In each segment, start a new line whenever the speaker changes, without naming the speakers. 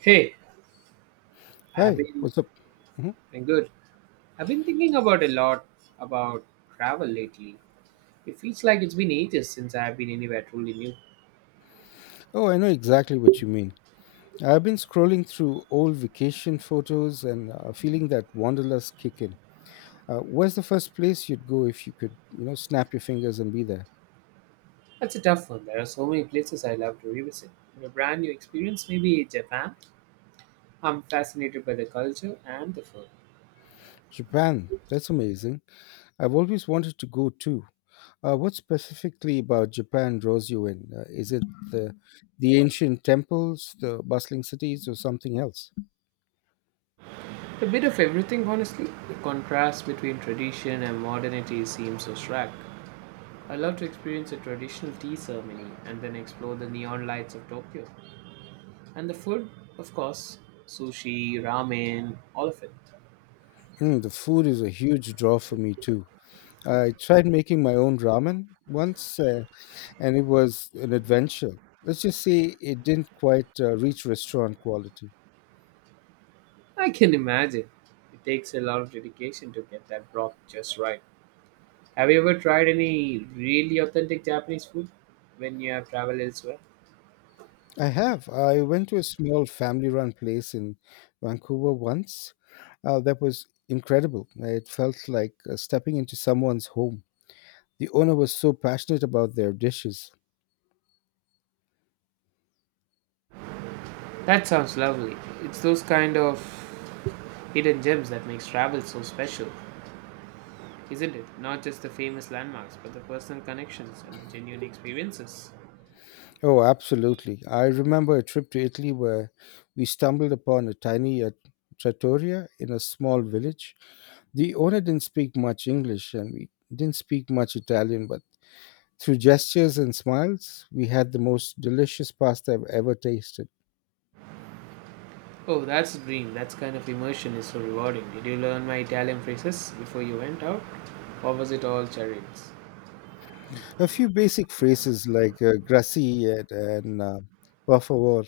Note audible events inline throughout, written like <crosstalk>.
Hey, I've
Hi,
been
what's up? Mhm.
I'm good. I've been thinking about a lot about travel lately. It feels like it's been ages since I've been anywhere truly new.
Oh, I know exactly what you mean. I've been scrolling through old vacation photos and feeling that wanderlust kick in. Where's the first place you'd go if you could, you know, snap your fingers and be there?
That's a tough one. There are so many places I love to revisit. And a brand new experience, maybe Japan. I'm fascinated by the culture and the food.
Japan. That's amazing. I've always wanted to go too. What specifically about Japan draws you in? Is it the the ancient temples, the bustling cities, or something else?
A bit of everything, honestly. The contrast between tradition and modernity seems so stark. I love to experience a traditional tea ceremony and then explore the neon lights of Tokyo. And the food, of course, sushi, ramen, all of it.
Mm, the food is a huge draw for me too. I tried making my own ramen once, and it was an adventure. Let's just say it didn't quite reach restaurant quality.
I can imagine. It takes a lot of dedication to get that broth just right. Have you ever tried any really authentic Japanese food when you have traveled elsewhere?
I have. I went to a small family run place in Vancouver once. That was incredible. It felt like stepping into someone's home. The owner was so passionate about their dishes.
That sounds lovely. It's those kind of hidden gems that makes travel so special, isn't it? Not just the famous landmarks, but the personal connections and the genuine experiences.
Oh, absolutely. I remember a trip to Italy where we stumbled upon a tiny trattoria in a small village. The owner didn't speak much English and we didn't speak much Italian, but through gestures and smiles, we had the most delicious pasta I've ever tasted.
Oh, that's dream. That's kind of immersion is so rewarding. Did you learn my Italian phrases before you went out? Or was it all charades?
A few basic phrases like grazie and per favor,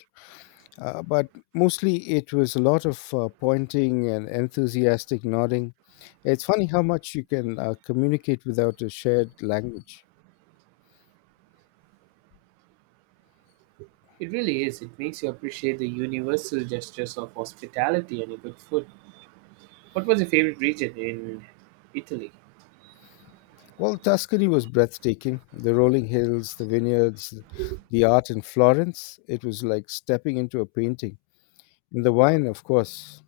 but mostly it was a lot of pointing and enthusiastic nodding. It's funny how much you can communicate without a shared language.
It really is. It makes you appreciate the universal gestures of hospitality and a good food. What was your favorite region in Italy?
Well, Tuscany was breathtaking. The rolling hills, the vineyards, the art in Florence. It was like stepping into a painting. And the wine, of course.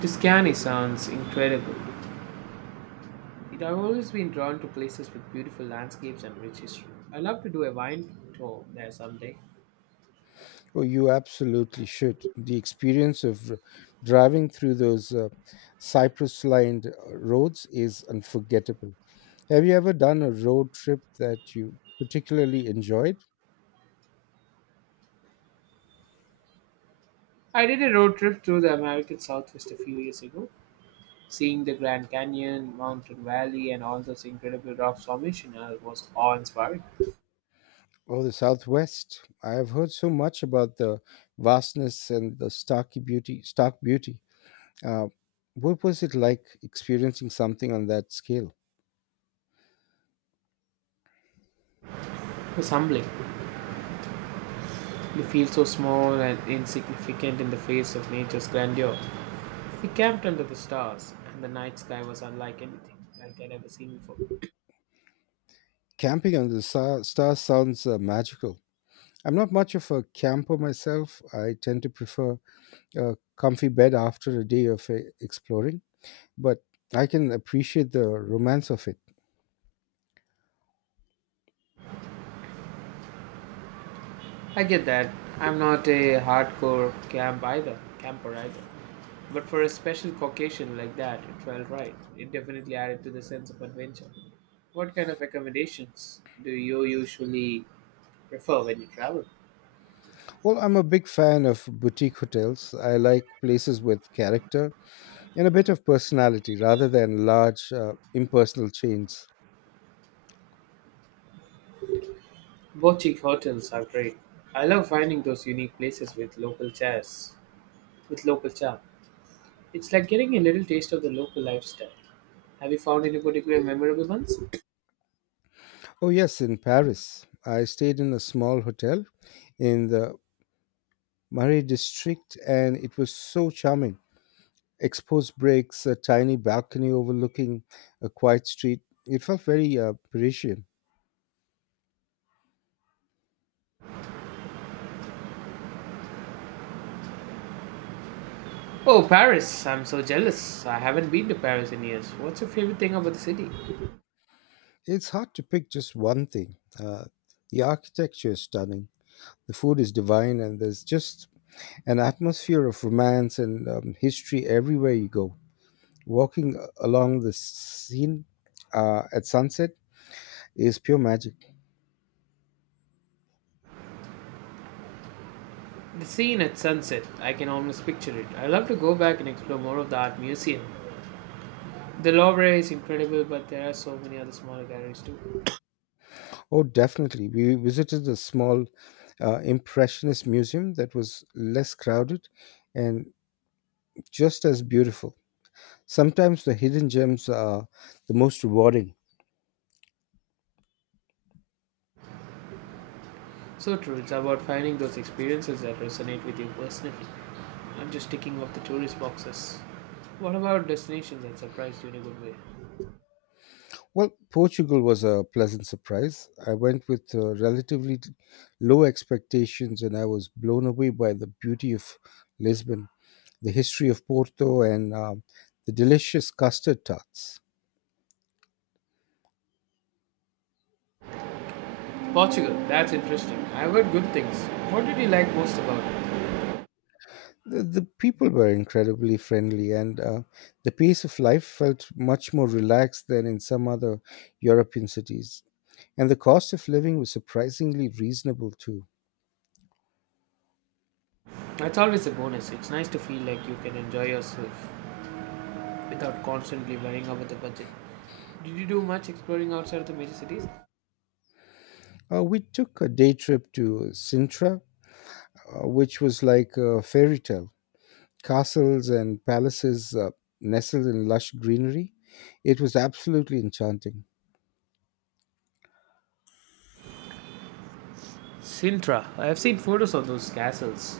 Tuscany sounds incredible. It, I've always been drawn to places with beautiful landscapes and rich history. I'd love to do a wine tour there someday.
Oh, you absolutely should. The experience of driving through those cypress lined roads is unforgettable. Have you ever done a road trip that you particularly enjoyed?
I did a road trip through the American Southwest a few years ago, seeing the Grand Canyon, Mountain Valley, and all those incredible rock formations was awe-inspiring.
Oh, the Southwest. I have heard so much about the vastness and the stark beauty. Uh, what was it like experiencing something on that scale?
It was humbling. You feel so small and insignificant in the face of nature's grandeur. We camped under the stars, and the night sky was unlike anything like I'd ever seen before.
Camping under the stars sounds magical. I'm not much of a camper myself. I tend to prefer a comfy bed after a day of exploring, but I can appreciate the romance of it.
I get that. I'm not a hardcore camper either. But for a special Caucasian like that, it felt right. It definitely added to the sense of adventure. What kind of accommodations do you usually prefer when you travel?
Well, I'm a big fan of boutique hotels. I like places with character and a bit of personality rather than large, impersonal chains.
Boutique hotels are great. I love finding those unique places with local charm. It's like getting a little taste of the local lifestyle. Have you found any particular memorable ones?
Oh, yes, in Paris, I stayed in a small hotel in the Murray District, and it was so charming. Exposed bricks, a tiny balcony overlooking a quiet street. It felt very Parisian.
Oh, Paris! I'm so jealous. I haven't been to Paris in years. What's your favorite thing about the city?
It's hard to pick just one thing. The architecture is stunning, the food is divine, and there's just an atmosphere of romance and history everywhere you go. Walking along the scene at sunset is pure magic.
The scene at sunset. I can almost picture it. I'd love to go back and explore more of the art museum. The Louvre is incredible, but there are so many other smaller galleries too.
Oh, definitely. We visited a small Impressionist museum that was less crowded and just as beautiful. Sometimes the hidden gems are the most rewarding.
So true, it's about finding those experiences that resonate with you personally. I'm just ticking off the tourist boxes. What about destinations that surprised you in a good way?
Well, Portugal was a pleasant surprise. I went with relatively low expectations and I was blown away by the beauty of Lisbon, the history of Porto, and the delicious custard tarts.
Portugal, that's interesting. I've heard good things. What did you like most about it?
The people were incredibly friendly and the pace of life felt much more relaxed than in some other european cities, and the cost of living was surprisingly reasonable too.
That's always a bonus. It's nice to feel like you can enjoy yourself without constantly worrying about the budget. Did you do much exploring outside of the major cities?
We took a day trip to sintra, which was like a fairy tale. Castles and palaces nestled in lush greenery, it was absolutely enchanting.
Sintra. I've seen photos of those castles.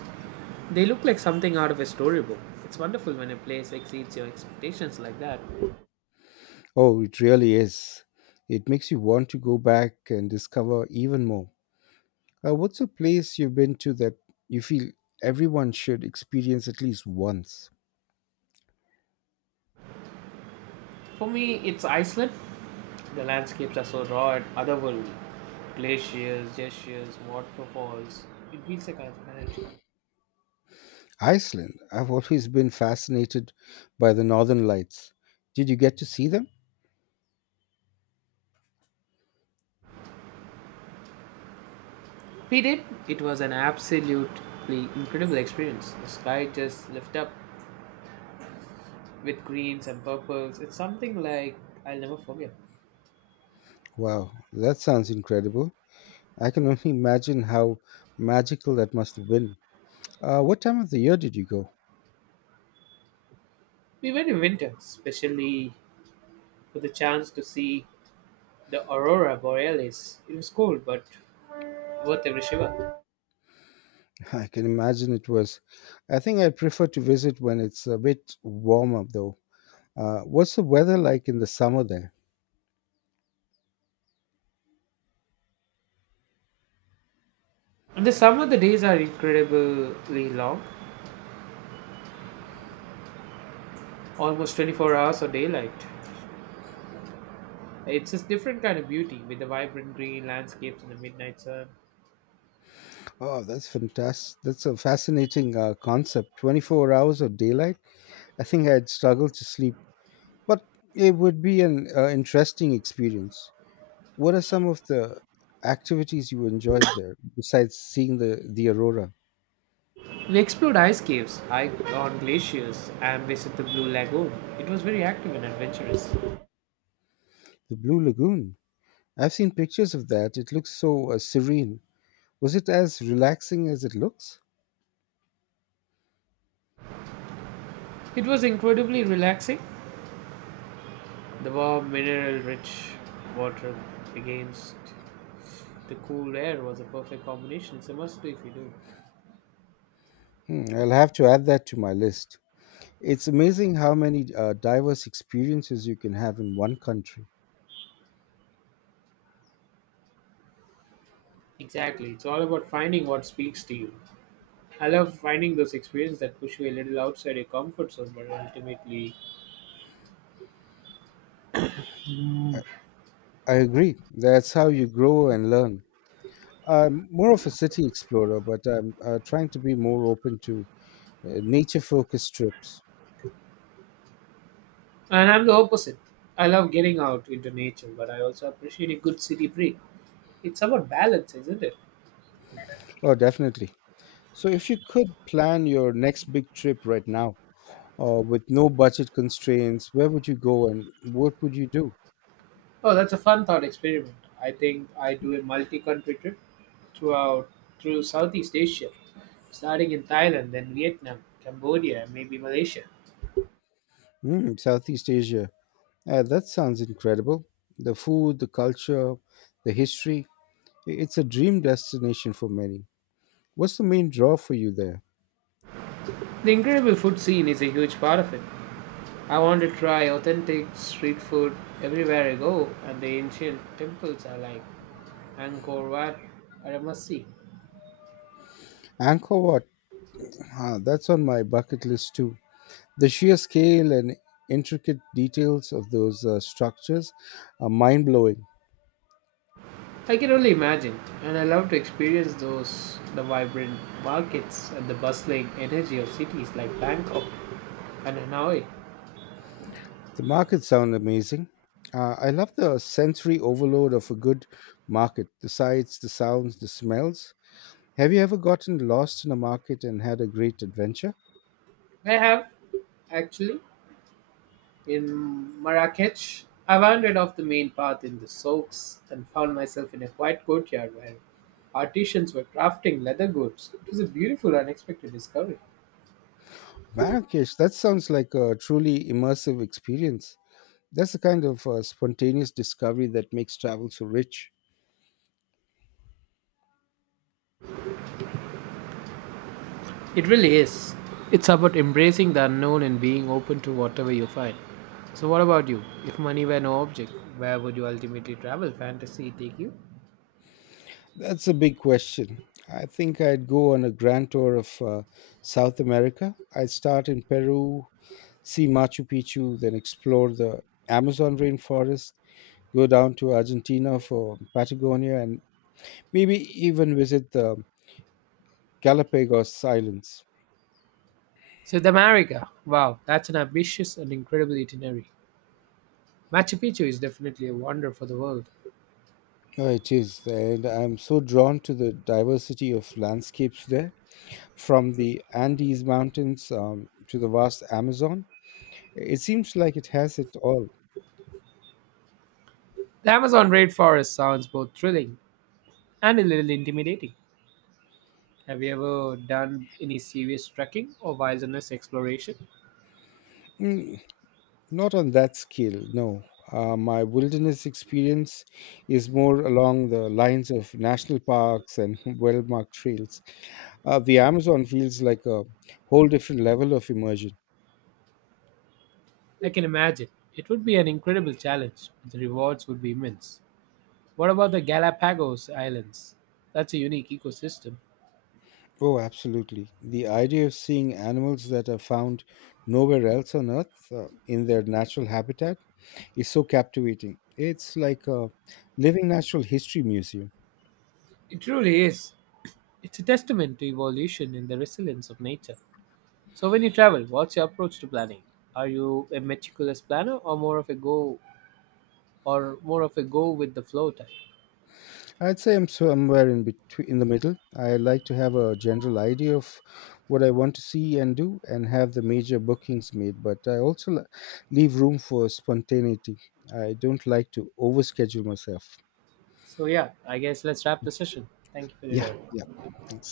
They look like something out of a storybook. It's wonderful when a place exceeds your expectations like that.
Oh, it really is. It makes you want to go back and discover even more. What's a place you've been to that you feel everyone should experience at least once?
For me, it's Iceland. The landscapes are so raw and otherworldly. Glaciers, gestures, waterfalls. It feels like a energy.
Iceland. I've always been fascinated by the northern lights. Did you get to see them?
We did. It was an absolutely incredible experience. The sky just lit up with greens and purples. It's something like I'll never forget.
Wow, that sounds incredible. I can <laughs> only imagine how magical that must have been. What time of the year did you go?
We went in winter, especially for the chance to see the aurora borealis. It was cold, but worth every shiver.
<laughs> I can imagine it was. I think I prefer to visit when it's a bit warmer, though. What's the weather like in the summer there?
In the summer, the days are incredibly long, almost 24 hours of daylight. It's a different kind of beauty with the vibrant green landscapes in the midnight sun.
Oh, that's fantastic. That's a fascinating concept. 24 hours of daylight? I think I'd struggle to sleep, but it would be an interesting experience. What are some of the activities you enjoyed there besides seeing the aurora?
We explored ice caves, hiked on glaciers, and visited the Blue Lagoon. It was very active and adventurous.
The Blue Lagoon. I've seen pictures of that. It looks so serene. Was it as relaxing as it looks?
It was incredibly relaxing. The warm, mineral rich water against the cool air was a perfect combination. It's a must do if you do.
Hmm, I'll have to add that to my list. It's amazing how many diverse experiences you can have in one country.
Exactly. It's all about finding what speaks to you. I love finding those experiences that push you a little outside your comfort zone but ultimately.
I agree. That's how you grow and learn. I'm more of a city explorer, but I'm trying to be more open to nature focused trips.
And I'm the opposite. I love getting out into nature, but I also appreciate a good city break. It's about balance, isn't it?
Oh, definitely. So, if you could plan your next big trip right now, with no budget constraints, where would you go and what would you do?
Oh, that's a fun thought experiment. I think I do a multi-country trip throughout through Southeast Asia, starting in Thailand, then Vietnam, Cambodia, and maybe Malaysia.
Mm, Southeast Asia. That sounds incredible. The food, the culture, the history. It's a dream destination for many. What's the main draw for you there?
The incredible food scene is a huge part of it. I want to try authentic street food everywhere I go, and the ancient temples are like Angkor Wat are a must see.
Angkor Wat. Ah, that's on my bucket list too. The sheer scale and intricate details of those structures are mind blowing.
I can only imagine, and I love to experience those the vibrant markets and the bustling energy of cities like Bangkok and Hanoi.
The markets sound amazing. I love the sensory overload of a good market, the sights, the sounds, the smells. Have you ever gotten lost in a market and had a great adventure?
I have, actually, in Marrakech. I wandered off the main path in the souks and found myself in a quiet courtyard where artisans were crafting leather goods. It was a beautiful, unexpected discovery.
Marrakesh, that sounds like a truly immersive experience. That's the kind of spontaneous discovery that makes travel so rich.
It really is. It's about embracing the unknown and being open to whatever you find. So, what about you? If money were no object, where would you ultimately travel? Fantasy take you?
That's a big question. I think I'd go on a grand tour of South America. I'd start in Peru, see Machu Picchu, then explore the Amazon rainforest, go down to Argentina for Patagonia, and maybe even visit the Galapagos Islands.
South America. Wow, that's an ambitious and incredible itinerary. Machu Picchu is definitely a wonder for the world.
Oh, it is. And I'm so drawn to the diversity of landscapes there, from the Andes Mountains to the vast Amazon. It seems like it has it all.
The Amazon rainforest sounds both thrilling and a little intimidating. Have you ever done any serious trekking or wilderness exploration?
Mm, not on that scale, no. My wilderness experience is more along the lines of national parks and <laughs> well marked trails. The Amazon feels like a whole different level of immersion.
I can imagine. It would be an incredible challenge, but the rewards would be immense. What about the Galapagos Islands? That's a unique ecosystem.
Oh, absolutely. The idea of seeing animals that are found nowhere else on Earth in their natural habitat is so captivating. It's like a living natural history museum.
It truly is. It's a testament to evolution and the resilience of nature. So, when you travel, what's your approach to planning? Are you a meticulous planner or more of a go with the flow type?
I'd say I'm somewhere in between, in the middle. I like to have a general idea of what I want to see and do, and have the major bookings made. But I also leave room for spontaneity. I don't like to overschedule myself.
So, yeah, I guess let's wrap the session. Thank you for your
Yeah,
time.
yeah. Thanks.